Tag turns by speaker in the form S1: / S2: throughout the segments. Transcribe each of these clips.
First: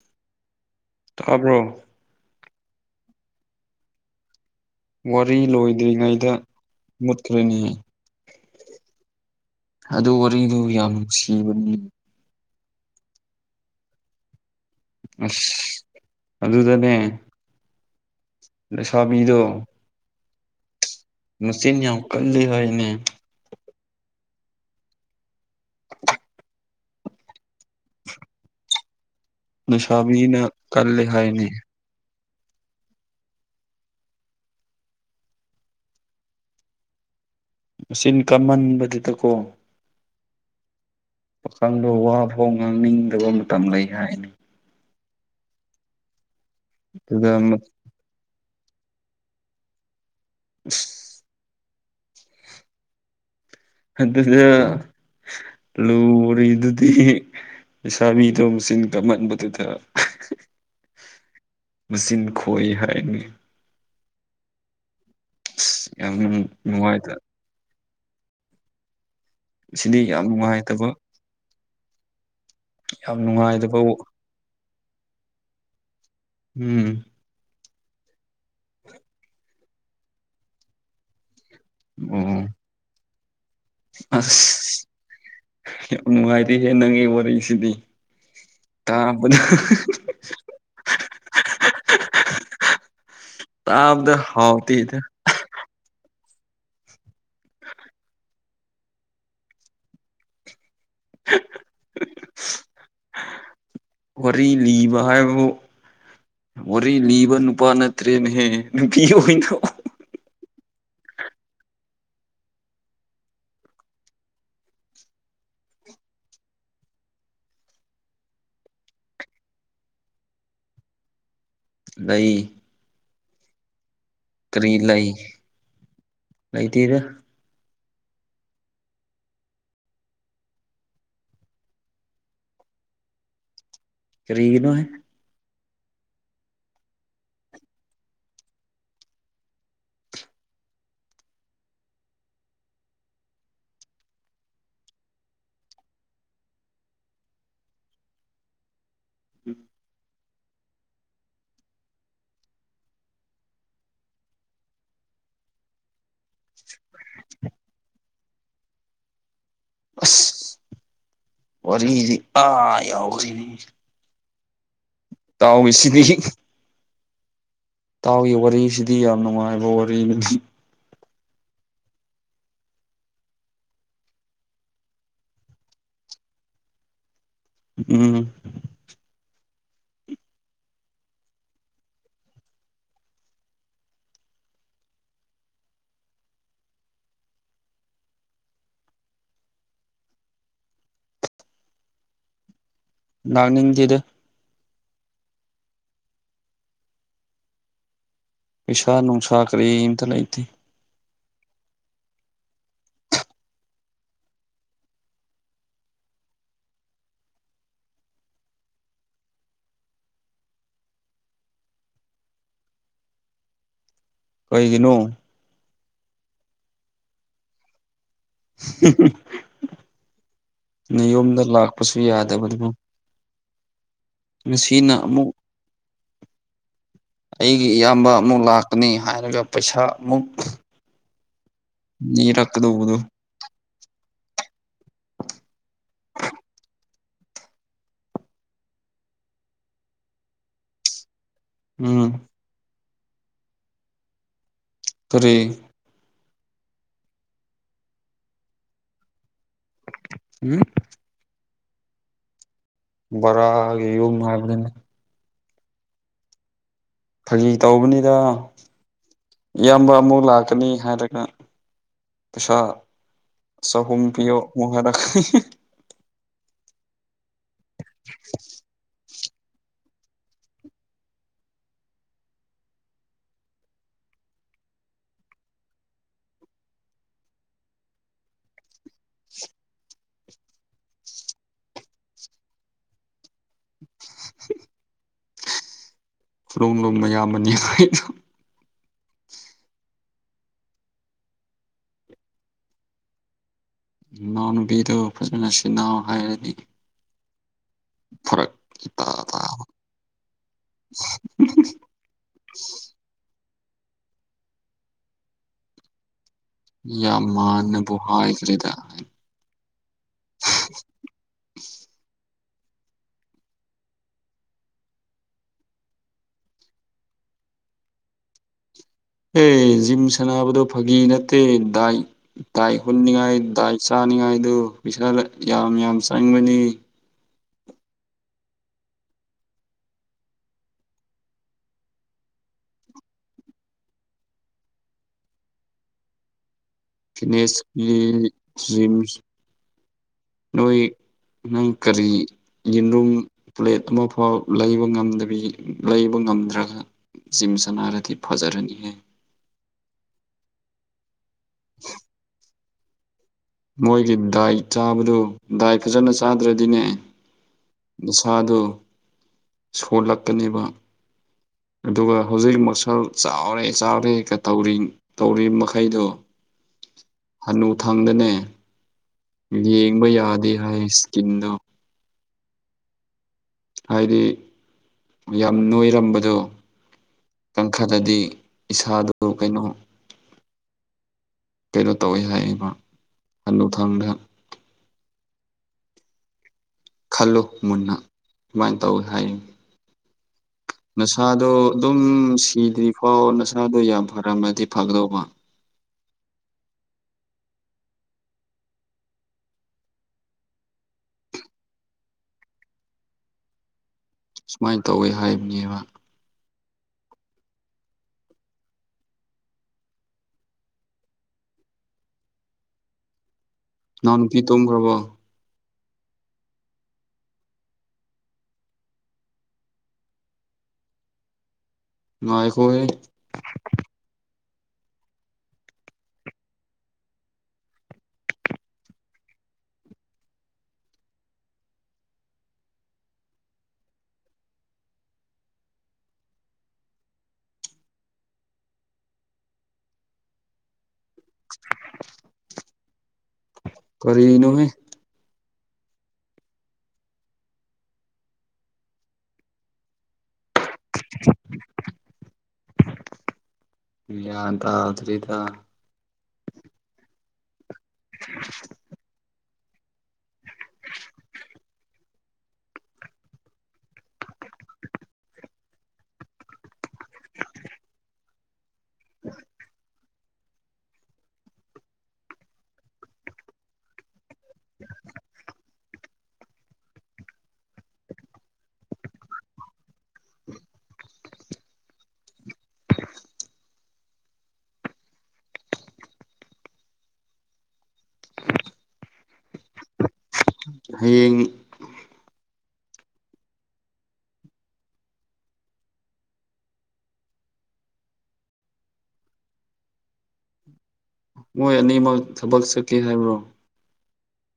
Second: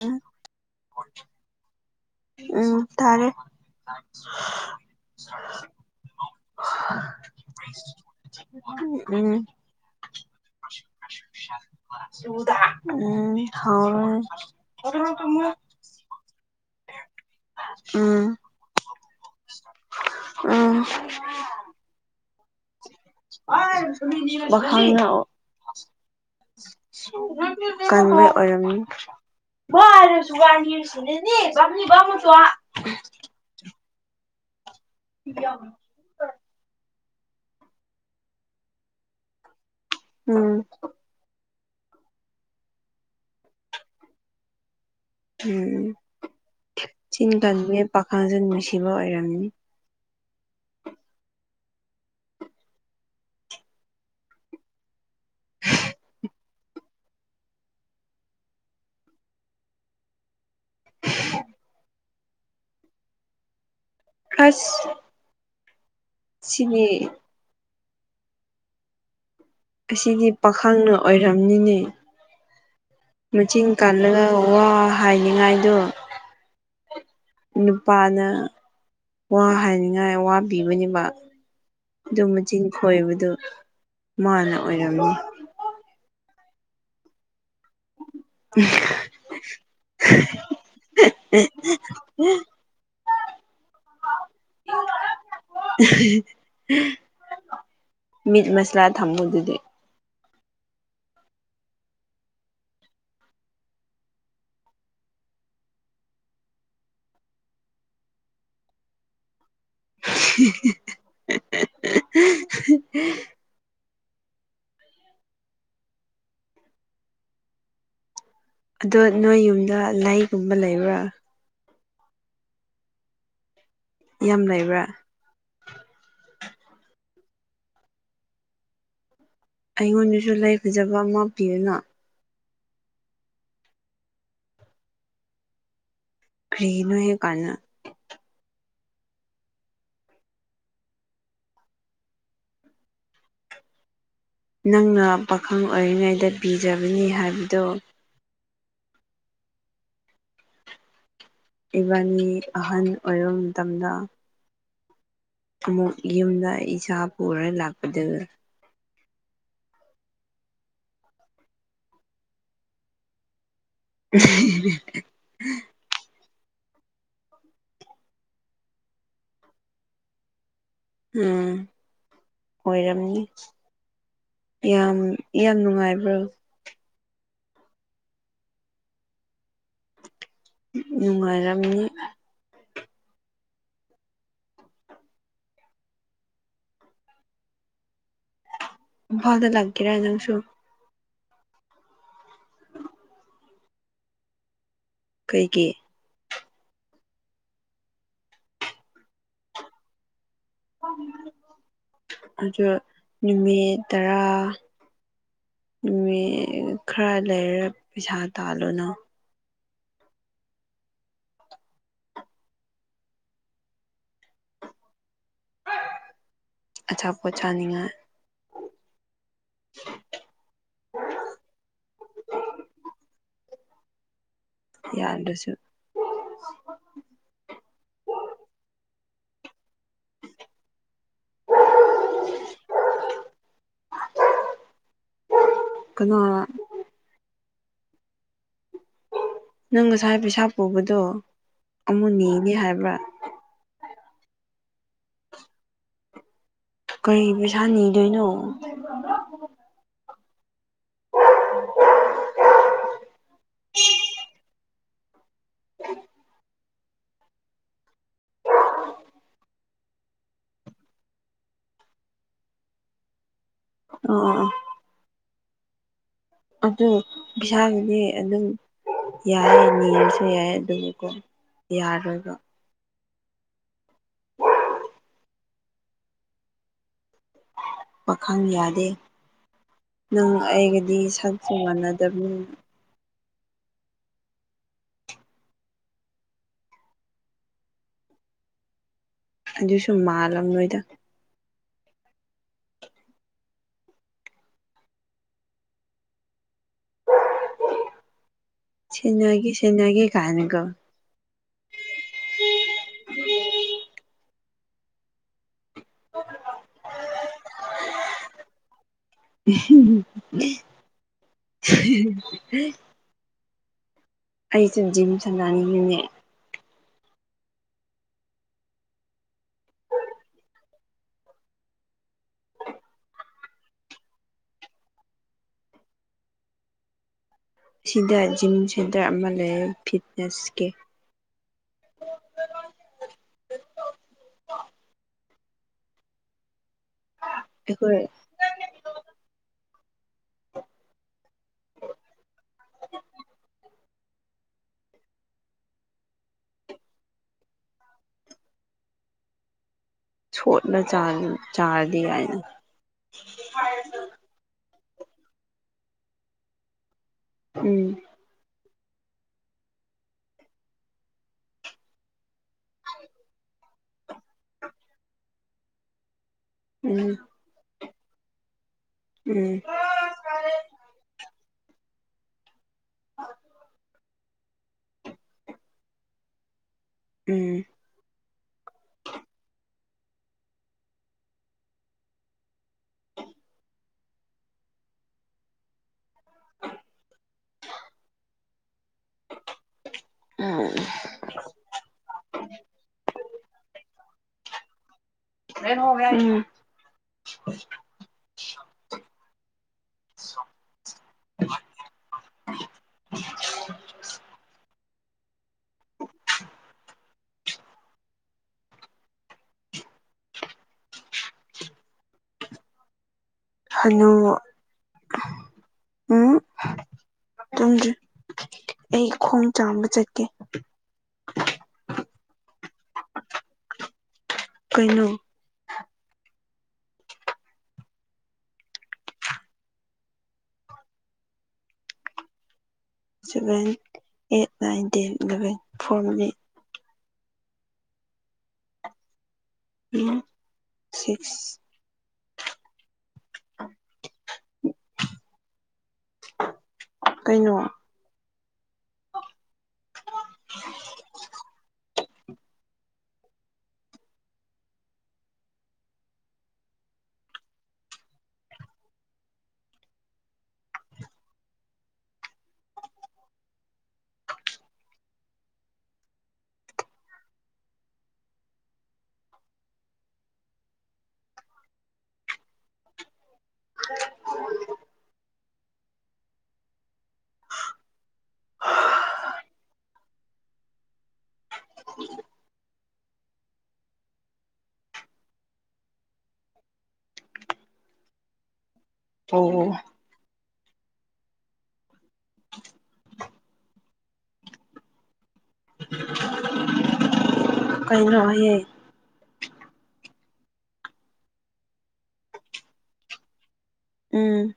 S1: ꯏꯟ
S2: ꯇꯥꯕ꯭ꯔꯣ
S1: ꯎꯝ ꯇꯔꯦ
S2: ꯋꯥꯔꯤ ꯂꯣꯏꯗ꯭ꯔꯤꯉꯩꯗ ꯃꯨꯠꯈ꯭ꯔꯅꯤ
S1: ꯎ
S2: ꯑꯗꯨ ꯋꯥꯔꯤꯗꯨ ꯌꯥꯝ ꯅꯨꯡꯁꯤꯕꯅꯤ
S1: ꯎꯝ ꯍꯥꯎ
S2: ꯑꯁ ꯑꯗꯨꯗꯅꯦ
S1: ꯎꯝ
S2: ꯑꯁꯕꯤꯗꯣ
S1: ꯎꯝ
S2: ꯃꯆꯤꯟ ꯌꯥꯝ ꯀꯜꯂꯤ ꯍꯅꯦ
S1: [unintelligible] ꯀꯔ [inaudible] ꯀꯅꯤꯕ
S2: ꯂꯩꯁꯥꯕꯤꯅ ꯀꯜꯂꯦ ꯍꯥꯏꯅꯤ
S1: ꯃꯁꯨꯣ [inaudible] ꯌꯥ [inaudible]
S2: ꯆꯤꯟ ꯀꯝꯃꯟꯕꯗꯨꯗꯀꯣ
S1: ꯎꯝ
S2: ꯄꯥꯈꯪꯗ ꯋꯥ ꯐꯥꯎ ꯉꯥꯡꯅꯤꯡꯗꯕ ꯃꯇꯝ ꯂꯩ ꯍꯥꯏ
S1: ꯎꯝ ꯆꯤꯟ
S2: ꯑꯗꯨꯒ
S1: ꯀꯟꯅꯦ ꯄꯥꯈꯪꯁꯦ ꯅꯨꯡꯁꯤꯕ ꯑꯣꯏꯔꯝꯅꯤ
S2: [unintelligible] ꯑ ꯑꯗꯨꯁꯗ [inaudible] ꯂꯨꯔꯤꯗꯨꯗꯤ ꯂꯩꯁꯥꯕꯤꯗꯣ ꯃꯆꯤꯟ ꯀꯥꯟꯃꯟꯕꯗꯨꯗ
S1: ꯎ [inaudible]
S2: ꯃꯆꯤꯟ ꯈꯣꯏ ꯍꯥꯏꯅꯤ
S1: ꯑꯁ
S2: ꯌꯥꯝ
S1: ꯁꯤꯗꯤ
S2: ꯅꯨꯡꯉꯥꯏꯇ ꯁꯤꯗꯤ ꯌꯥꯝ
S1: ꯑꯁꯤꯗꯤ
S2: ꯅꯨꯡꯉꯥꯏꯇꯕ
S1: ꯄꯥꯈꯪꯅ ꯑꯣꯏꯔꯝꯅꯤꯅꯦ
S2: ꯌꯥꯝ
S1: ꯃꯆꯤꯟ
S2: ꯅꯨꯡꯉꯥꯏꯇꯕ
S1: ꯀꯜꯂꯒ ꯋꯥ ꯍꯥꯏꯅꯤꯉꯥꯏꯗꯣ
S2: ꯎꯝ
S1: ꯅꯨꯄꯥꯅ ꯋꯥ ꯍꯥꯏꯅꯤꯡꯉꯥꯏ ꯋꯥ ꯄꯤꯕꯅꯦꯕ ꯑꯗꯨ
S2: ꯑꯣ
S1: ꯃꯆꯤꯟ ꯈꯣꯏꯕꯗꯨ ꯃꯥꯅ
S2: ꯑꯁ
S1: ꯑꯣꯏꯔꯝꯅꯤ
S2: ꯌꯥꯝ ꯅꯨꯡꯉꯥꯏꯗꯤ ꯍꯦ ꯅꯪꯒꯤ ꯋꯥꯔꯤꯁꯤꯗꯤ ꯇꯕꯗ ꯇꯥꯕꯗ ꯍꯥꯎꯇꯦꯗ
S1: ꯃꯤꯠ ꯃꯁꯂꯥ ꯊꯝꯃꯨ ꯑꯗꯨꯗꯤ
S2: ꯋꯥꯔꯤ ꯂꯤꯕ ꯍꯥꯏꯕꯕꯨ ꯋꯥꯔꯤ ꯂꯤꯕ ꯅꯨꯄꯥ ꯅꯠꯇ꯭ꯔꯦꯅꯦꯍꯦ ꯅꯨꯄꯤ ꯑꯣꯏꯅ
S1: [inaudible] ꯑꯗꯣ ꯅꯣꯏ ꯌꯨꯝꯗ ꯂꯩꯒꯨꯝꯕ ꯂꯩꯕ꯭ꯔꯥ
S2: ꯂꯩ
S1: ꯌꯥꯝ
S2: ꯀꯔꯤ
S1: ꯂꯩꯕ꯭ꯔꯥ
S2: ꯂꯩ ꯂꯩꯇꯦꯗ
S1: ꯑꯩꯉꯣꯟꯗꯁꯨ ꯂꯩꯥ ꯐꯖꯕ ꯑꯃ ꯄꯤꯌꯨꯅ
S2: ꯀꯔꯤꯒꯤꯅꯣꯍꯦ
S1: ꯀ꯭ꯔꯤꯒꯤꯅꯣ ꯀꯥꯢ ꯍꯥꯢꯅ ꯅꯪꯅ ꯄꯥꯈꯪ ꯑꯣꯏꯔꯤꯉꯩꯗ ꯄꯤꯖꯕꯅꯤ ꯍꯥꯏꯕꯗꯣ
S2: ꯎꯝ
S1: ꯏꯕꯥꯟꯅꯤ ꯑꯍꯜ ꯑꯣꯏꯔꯕ ꯃꯇꯝꯗ ꯑꯃꯨꯛ ꯌꯨꯝꯗ ꯏꯆꯥ ꯄꯨꯔ ꯂꯥꯛꯄꯗꯣ
S2: ꯑꯁ ꯋꯥꯔꯤꯗꯤ ꯑꯥ ꯌꯥꯎꯈꯔꯦꯅꯦ
S1: [inaudible]
S2: ꯇꯥꯎ ꯑꯦꯁꯤꯗꯤ ꯢꯇꯥꯎꯒꯤ ꯋꯥꯔꯤꯁꯤꯗꯤ ꯌꯥꯝ ꯅꯨꯡꯉꯥꯏꯕ ꯋꯥꯔꯤ
S1: ꯎꯝ ꯑꯣꯏꯔꯝꯅꯤ ꯌꯥꯝ ꯌꯥꯝ ꯅꯨꯡꯉꯥꯏꯕ꯭ꯔꯣ
S2: ꯎꯝ
S1: ꯅꯨꯡꯉꯥꯏꯔꯝꯅꯤ ꯢꯝꯐꯥꯜꯗ ꯂꯥꯛꯒꯦꯔ ꯅꯪꯁꯨ
S2: ꯂꯥꯛꯅꯤꯡꯗꯦꯗ
S1: ꯀꯩꯒꯤ
S2: ꯄꯩꯁꯥ ꯅꯨꯡꯁꯥ ꯀꯔꯤ ꯑꯝꯇ ꯂꯩꯇꯦ
S1: ꯑꯗꯨ ꯅꯨꯃꯤꯠ ꯇꯔꯥ ꯈꯔ ꯂꯩꯔ ꯄꯩꯁꯥ ꯇꯥꯜꯂꯨꯅ
S2: ꯀꯩꯒꯤꯅꯣ
S1: ꯑꯆꯥꯥꯄꯣꯠ ꯆꯥꯅꯤꯡꯉꯥꯏ
S2: ꯅꯤꯌꯣꯝꯗ ꯂꯥꯛꯄꯁꯨ ꯌꯥꯗꯕꯗꯨꯕꯨ ꯉꯁꯤꯅ ꯑꯃꯨꯛ
S1: ꯌꯥꯗ꯭ꯔꯁꯨ
S2: ꯑꯩꯒꯤ ꯏꯌꯥꯝꯕ ꯑꯃꯨꯛ ꯂꯥꯛꯀꯅꯤ ꯍꯥꯏꯔꯒ ꯄꯩꯁꯥ ꯑꯃꯨꯛ ꯅꯤꯔꯛꯀꯗꯧꯕꯗꯨ
S1: ꯀꯟꯅꯥ ꯅꯪ ꯉꯁꯥꯏ ꯄꯩꯁꯥ ꯄꯨꯕꯗꯣ
S2: ꯎꯝ
S1: ꯑꯃꯨꯛ ꯅꯤꯅꯤ ꯍꯥꯏꯕ꯭ꯔꯥ
S2: ꯀꯔꯤ
S1: ꯀꯩ ꯄꯩꯁꯥ ꯅꯤꯗꯣꯏꯅꯣ
S2: ꯍꯨꯝ
S1: [inaudible]
S2: ꯕꯥꯔꯥꯒꯤ ꯌꯨꯝ ꯍꯥꯏꯕꯗꯨꯅꯤ
S1: [unintelligible]
S2: ꯐꯥꯒꯤ ꯇꯧꯕꯅꯤꯗ ꯏꯌꯥꯝꯕ ꯑꯃꯨꯛ ꯂꯥꯛꯀꯅꯤ ꯍꯥꯏꯔꯒ ꯄꯩꯁꯥ ꯆꯍꯨꯝ
S1: ꯑ ꯑ
S2: ꯄꯤꯌꯣ
S1: ꯑ
S2: ꯃꯨꯛ ꯍꯥꯏꯔꯛꯀꯅꯤ
S1: ꯑꯗꯨ ꯄꯩꯁꯥꯗꯨꯗꯤ ꯑꯗꯨꯝ ꯌꯥꯏꯌꯦ ꯃꯦꯟꯁꯦ ꯌꯥꯏ ꯑꯗꯨꯕꯨꯀꯣ ꯌꯥꯔꯣꯏꯕ ꯄꯥꯈꯪ ꯌꯥꯗꯦ ꯅꯪ ꯑꯩꯒꯗꯤ ꯁꯛꯁꯨ ꯃꯥꯟꯅꯗꯕꯅꯤ
S2: [unintelligible] ꯃꯌꯥꯝꯕꯅꯤ ꯍꯥꯏꯗꯔꯣ
S1: ꯑꯗꯨꯁꯨ ꯃꯥꯜꯂꯝ ꯂꯣꯏꯗ
S2: ꯅꯅꯥꯎꯅꯨꯄꯤꯗꯣ ꯐꯖꯅ ꯁꯦꯟꯅꯧ ꯍꯥꯏꯔꯗꯤ ꯐꯨꯔꯛ
S1: ꯁꯦꯟꯅꯒꯦ ꯁꯦꯟꯅꯒꯦ ꯀꯥꯏꯅꯒꯥ
S2: [inaudible] ꯌꯥꯝ ꯃꯥꯟꯅꯕꯨ ꯍꯥꯏꯈ꯭ꯔꯦꯗ
S1: [unintelligible] ꯑꯩꯖꯨ ꯖꯤꯝ ꯁꯟꯅꯅꯤꯡꯉꯤꯅꯦ
S2: ꯑꯦ ꯖꯤꯝ ꯁꯥꯟꯅꯕꯗꯣ ꯐꯥꯒꯤ ꯅꯠꯇꯦ ꯗꯥꯏꯠ ꯗꯥꯏꯠ ꯍꯨꯟꯅꯤꯉꯥꯏ ꯗꯥꯏꯠ ꯆꯥꯅꯤꯡꯉꯥꯏꯗꯨ ꯄꯩꯁꯥ ꯂ ꯌꯥꯝ ꯌꯥꯝ ꯆꯪꯕꯅꯤ
S1: ꯁꯤꯗ ꯖꯤꯝ ꯁꯦꯟꯇꯔ ꯑꯃ ꯂꯩꯏ ꯐꯤꯠꯅꯦꯁꯀꯤ [unintelligible]
S2: ꯐꯤꯠꯅꯦꯁ ꯀꯤ
S1: ꯑꯩꯈꯣꯏ
S2: ꯖꯤꯝ ꯅꯣꯏ ꯅꯪ ꯀꯔꯤ ꯌꯦꯔꯨꯝ ꯄ꯭ꯂꯦꯠ ꯑꯃ ꯐꯥꯎ ꯂꯩꯕ ꯉꯝꯗꯕꯤ ꯂꯩꯕ ꯉꯝꯗ꯭ꯔꯒ ꯖꯤꯝ ꯁꯥꯅꯔꯗꯤ ꯐꯖꯔꯅꯤ ꯍꯦ
S1: ꯁꯣꯠꯂ ꯆꯥꯔ ꯆꯥꯔꯗꯤ ꯌꯥꯏꯅ
S2: ꯃꯣꯏꯒꯤ ꯗꯥꯏꯠ ꯆꯥꯕꯗꯨ ꯗꯥꯏ ꯐꯖꯅ ꯆꯥꯗ꯭ꯔꯗꯤꯅꯦ
S1: ꯎꯝ
S2: ꯏꯁꯥꯗꯨ ꯁꯣꯜꯂꯛꯀꯅꯦꯕ ꯑꯗꯨꯒ ꯍꯧꯖꯤꯛ ꯃꯁꯜ ꯆꯥꯎꯔꯦ ꯆꯥꯎꯔꯦꯒ ꯇꯧꯔꯤꯡ ꯇꯧꯔꯤ ꯃꯈꯩꯗꯣ
S1: ꯎꯝ
S2: ꯍꯥꯅꯨ ꯊꯪꯗꯅꯦ
S1: ꯎꯝ
S2: ꯌꯦꯡꯕ ꯌꯥꯗꯦ ꯍꯥꯏ ꯏꯁꯀꯤꯟꯗꯣ
S1: [inaudible]
S2: ꯍꯥꯏꯗꯤ ꯌꯥꯝ ꯅꯣꯏꯔꯝꯕꯗꯣ
S1: ꯎꯝ
S2: ꯀꯪꯈꯗꯗꯤ ꯏꯁꯥꯗꯨ ꯀꯩꯅꯣ ꯀꯩꯅꯣ ꯇꯧꯋꯦ ꯍꯥꯏꯌꯦꯕ ꯍꯅꯨꯊꯪꯗ
S1: [unintelligible]
S2: ꯈꯜꯂꯨ ꯃꯨꯟꯅ ꯁꯨꯃꯥꯏꯅ ꯇꯧꯋꯤ ꯍꯥꯏꯌꯦ
S1: ꯎꯝ
S2: ꯅꯁꯥꯗꯣ ꯑꯗꯨꯝ ꯁꯤꯗ꯭ꯔꯤ ꯐꯥꯎ ꯅꯁꯥꯗꯣ ꯌꯥꯝ ꯐꯔꯝꯃꯗꯤ ꯐꯗꯧꯕ
S1: ꯐꯩꯅ ꯍꯒ
S2: ꯁꯨꯃꯥꯏꯅ ꯇꯧꯋꯤ ꯍꯥꯏꯕꯅꯦꯕ
S1: ꯍꯜꯂꯣ
S2: ꯅꯅꯥꯎ ꯅꯨꯄꯤ ꯇꯨꯝꯈ꯭ꯔꯕꯣ
S1: ꯎꯝ ꯇꯨꯝꯗ꯭ꯔꯤ ꯑꯩ ꯈꯣꯡ ꯆꯥꯝꯕ ꯆꯠꯀꯦ
S2: ꯅꯥꯏ ꯑꯩꯈꯣꯏ
S1: ꯀꯩꯅꯣ seven eight nine ten eleven four ꯃꯤ ꯎꯝ ꯁꯤꯛꯁ
S2: ꯀꯔꯤꯅꯣꯍꯦ
S1: ꯀꯩꯅꯣ
S2: [unintelligible] ꯌꯥꯟ ꯇꯥꯗꯔꯤꯗ [unintelligible] [inaudible]
S1: [inaudible]
S2: [inaudible]
S1: [unintelligible] ꯎ ꯑ
S2: ꯍꯌꯦꯡ
S1: [unintelligible] ꯀꯩꯅꯌꯦꯦ
S2: ꯃꯣꯏ ꯑꯅꯤꯃꯛ ꯊꯕꯛ ꯆꯠꯀꯦ ꯍꯥꯏꯕ꯭ꯔꯣ
S1: ꯎꯝ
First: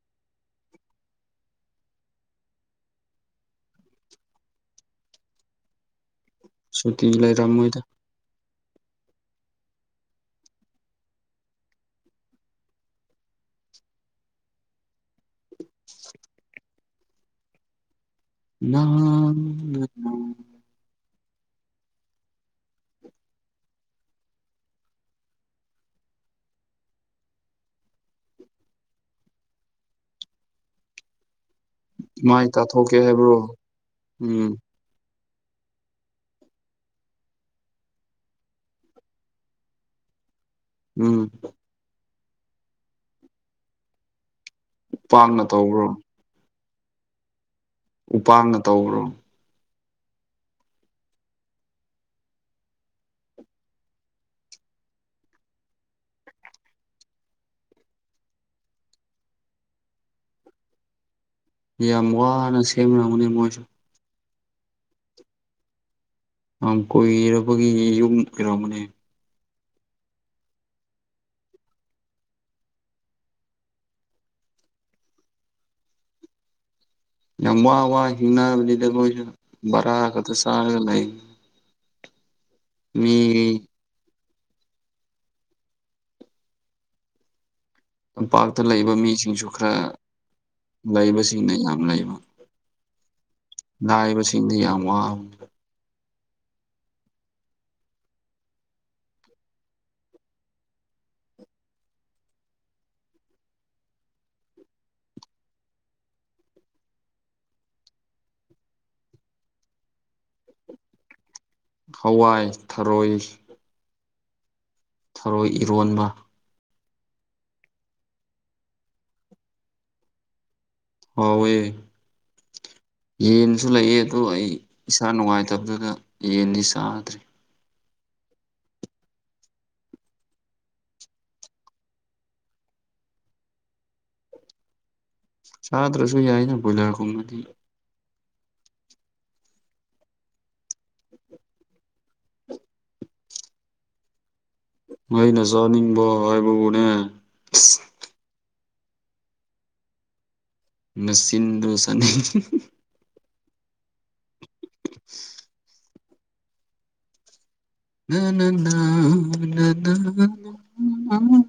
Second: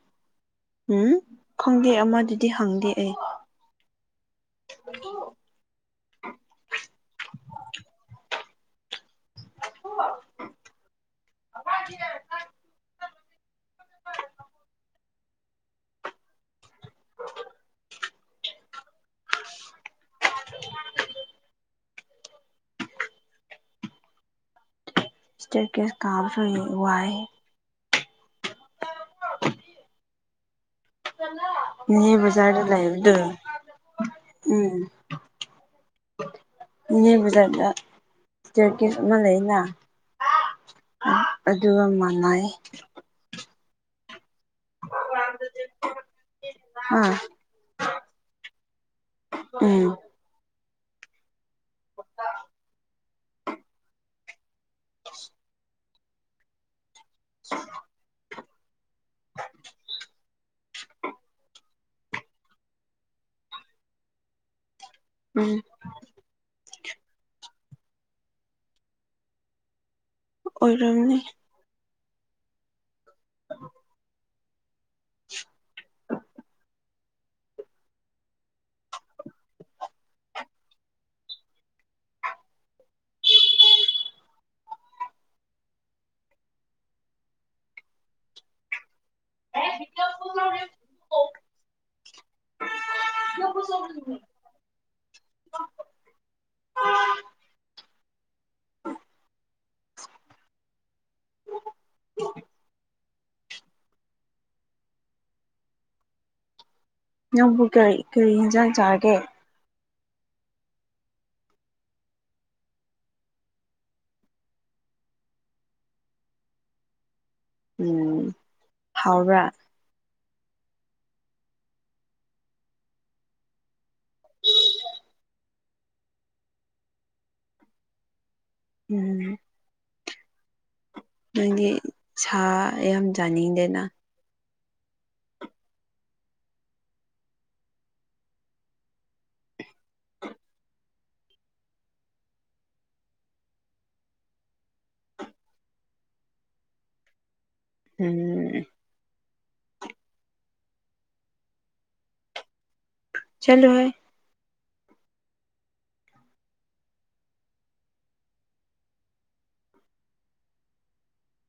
S1: ꯎꯝ ꯈꯪꯗꯦ ꯑꯃꯗꯨꯗꯤ ꯍꯪꯗꯦ ꯑꯩ ꯑꯗꯨ
S2: ꯁꯨꯇꯤ ꯂꯩꯔꯝꯃꯣꯏꯗ
S1: [unintelligible]
S2: [unintelligible]
S1: ꯑꯣ
S2: [unintelligible]
S1: [unintelligible] ꯏꯁꯇꯦꯠ ꯀꯦꯁ ꯀꯥꯕꯁꯨ ꯋꯥꯏ
S2: ꯃꯥꯏ
S1: ꯅꯕꯖꯥꯗ
S2: ꯇꯥꯊꯣꯛꯀꯦ
S1: ꯂꯩꯔꯗ
S2: ꯍꯥꯏꯕ꯭ꯔꯣ
S1: ꯎꯝ ꯏꯅꯦ ꯕꯖꯥꯔꯗ ꯇꯔꯀꯤꯁ ꯑꯃ ꯂꯩꯅ
S2: ꯎꯝ
S1: ꯑꯗꯨ ꯑꯃꯅꯥꯏ
S2: ꯄꯥꯛꯅ ꯇꯧꯕ꯭ꯔꯣ
S1: ꯑꯥ
S2: ꯎꯄꯒ ꯇꯧꯕ꯭ꯔꯣ
S1: ꯎꯝ
S2: ꯌꯥꯝ ꯋꯥꯅ ꯁꯦꯝꯅꯝꯒꯅꯤ ꯃꯣꯏꯁꯨ
S1: ꯎꯝ
S2: ꯀꯣꯏꯔꯕꯒꯤ ꯌꯨꯝ ꯑꯣꯏꯔꯝꯕꯅꯦ
S1: ꯑꯣꯏꯔꯝꯅꯤ
S2: ꯌꯥꯝ ꯋꯥ ꯋꯥ ꯍꯤꯡꯅꯕꯅꯤꯗ ꯃꯣꯏꯁꯨ ꯕꯔꯥ ꯈꯛꯇ ꯆꯥꯔꯒ ꯂꯩ ꯎꯝ ꯇꯝꯄꯥꯛꯇ ꯂꯩꯕ ꯃꯤꯁꯤꯡꯁꯨ ꯈꯔ ꯂꯩꯕꯁꯤꯡꯅ ꯌꯥꯝ ꯂꯩꯕ ꯂꯥꯛꯏꯕꯁꯤꯡꯗꯤ ꯌꯥꯝ ꯋꯥ
S1: ꯅꯪꯕꯨ ꯀꯔꯤ ꯀꯔꯤ ꯌꯦꯟꯖꯥꯡ ꯆꯥꯒꯦ
S2: ꯍꯋꯥꯏ ꯊꯔꯣꯏ ꯊꯔꯣꯏ ꯏꯔꯣꯟꯕ
S1: ꯎꯝ ꯍꯥꯎꯔ
S2: ꯍꯋꯦ ꯌꯦꯟꯁꯨ ꯂꯩꯌꯦ ꯑꯗꯨꯗ ꯑꯩ ꯏꯁꯥ ꯅꯨꯡꯉꯥꯏꯇꯕꯗꯨꯗ ꯌꯦꯟꯗꯤ ꯆꯥꯗ꯭ꯔꯦ
S1: ꯎꯝ ꯅꯪꯗꯤ ꯁꯥ ꯌꯥꯝ ꯆꯥꯅꯤꯡꯗꯦꯅ
S2: ꯆꯥꯗ꯭ꯔꯁꯨ ꯌꯥꯏꯅ ꯕꯣꯏꯂꯔꯒꯨꯝꯕꯗꯤ ꯑꯩꯅ ꯆꯥꯅꯤꯡꯕ ꯍꯥꯏꯕꯕꯨꯅꯦ
S1: ꯎꯝ
S2: ꯅꯆꯤꯟꯗꯣ ꯆꯥꯅꯤꯡꯉꯤ
S1: ꯆꯂꯣꯍꯦ
S2: [unintelligible] [unintelligible]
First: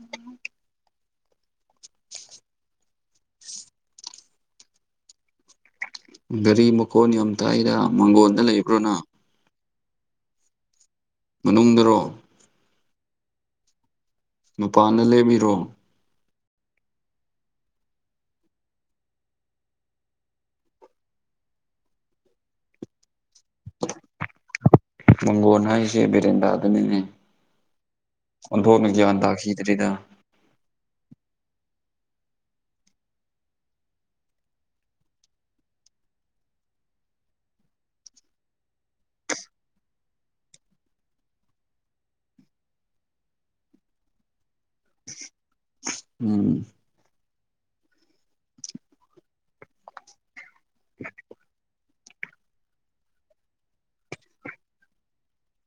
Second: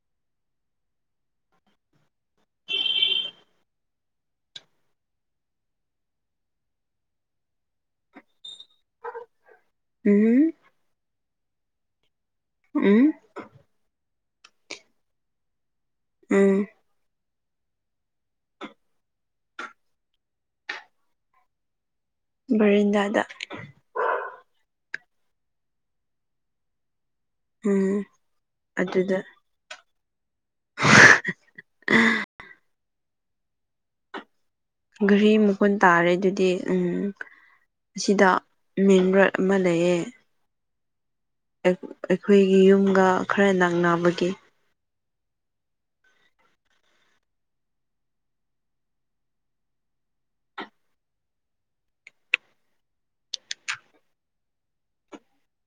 S2: ꯒꯥꯔꯤ ꯃꯈꯣꯟ ꯌꯥꯝ ꯇꯥꯏꯗ ꯃꯥꯡꯒꯣꯟꯗ ꯂꯩꯕ꯭ꯔꯣ ꯅꯪ
S1: ꯎꯝ
S2: ꯃꯅꯨꯡꯗꯔꯣ
S1: ꯎꯝ
S2: ꯃꯄꯥꯟꯗ ꯂꯦꯝꯄꯤꯔꯣ
S1: ꯎꯝ ꯚꯦꯔꯟꯗꯥꯗ
S2: ꯃꯪꯒꯣꯟ ꯍꯥꯏꯁꯦ ꯕꯦꯔꯦꯟꯗꯥꯗꯨꯅꯤꯅꯦ
S1: ꯎꯝ
S2: ꯑꯣꯟꯊꯣꯛꯅ
S1: ꯑꯗꯨꯗ
S2: ꯒ꯭ꯌꯥꯟ ꯇꯥꯈꯤꯗ꯭ꯔꯤꯗ
S1: [unintelligible] ꯘꯔꯤ ꯃꯈꯣꯟ ꯇꯥꯔꯦ ꯑꯗꯨꯗꯤ ꯎꯝ ꯑꯁꯤꯗ ꯃꯦꯟ ꯔꯣꯗ ꯑꯃ ꯂꯩꯌꯦ ꯑꯩꯈꯣꯏꯒꯤ ꯌꯨꯝꯒ ꯈꯔ ꯅꯛꯅꯕꯒꯤ
S2: ꯎꯝ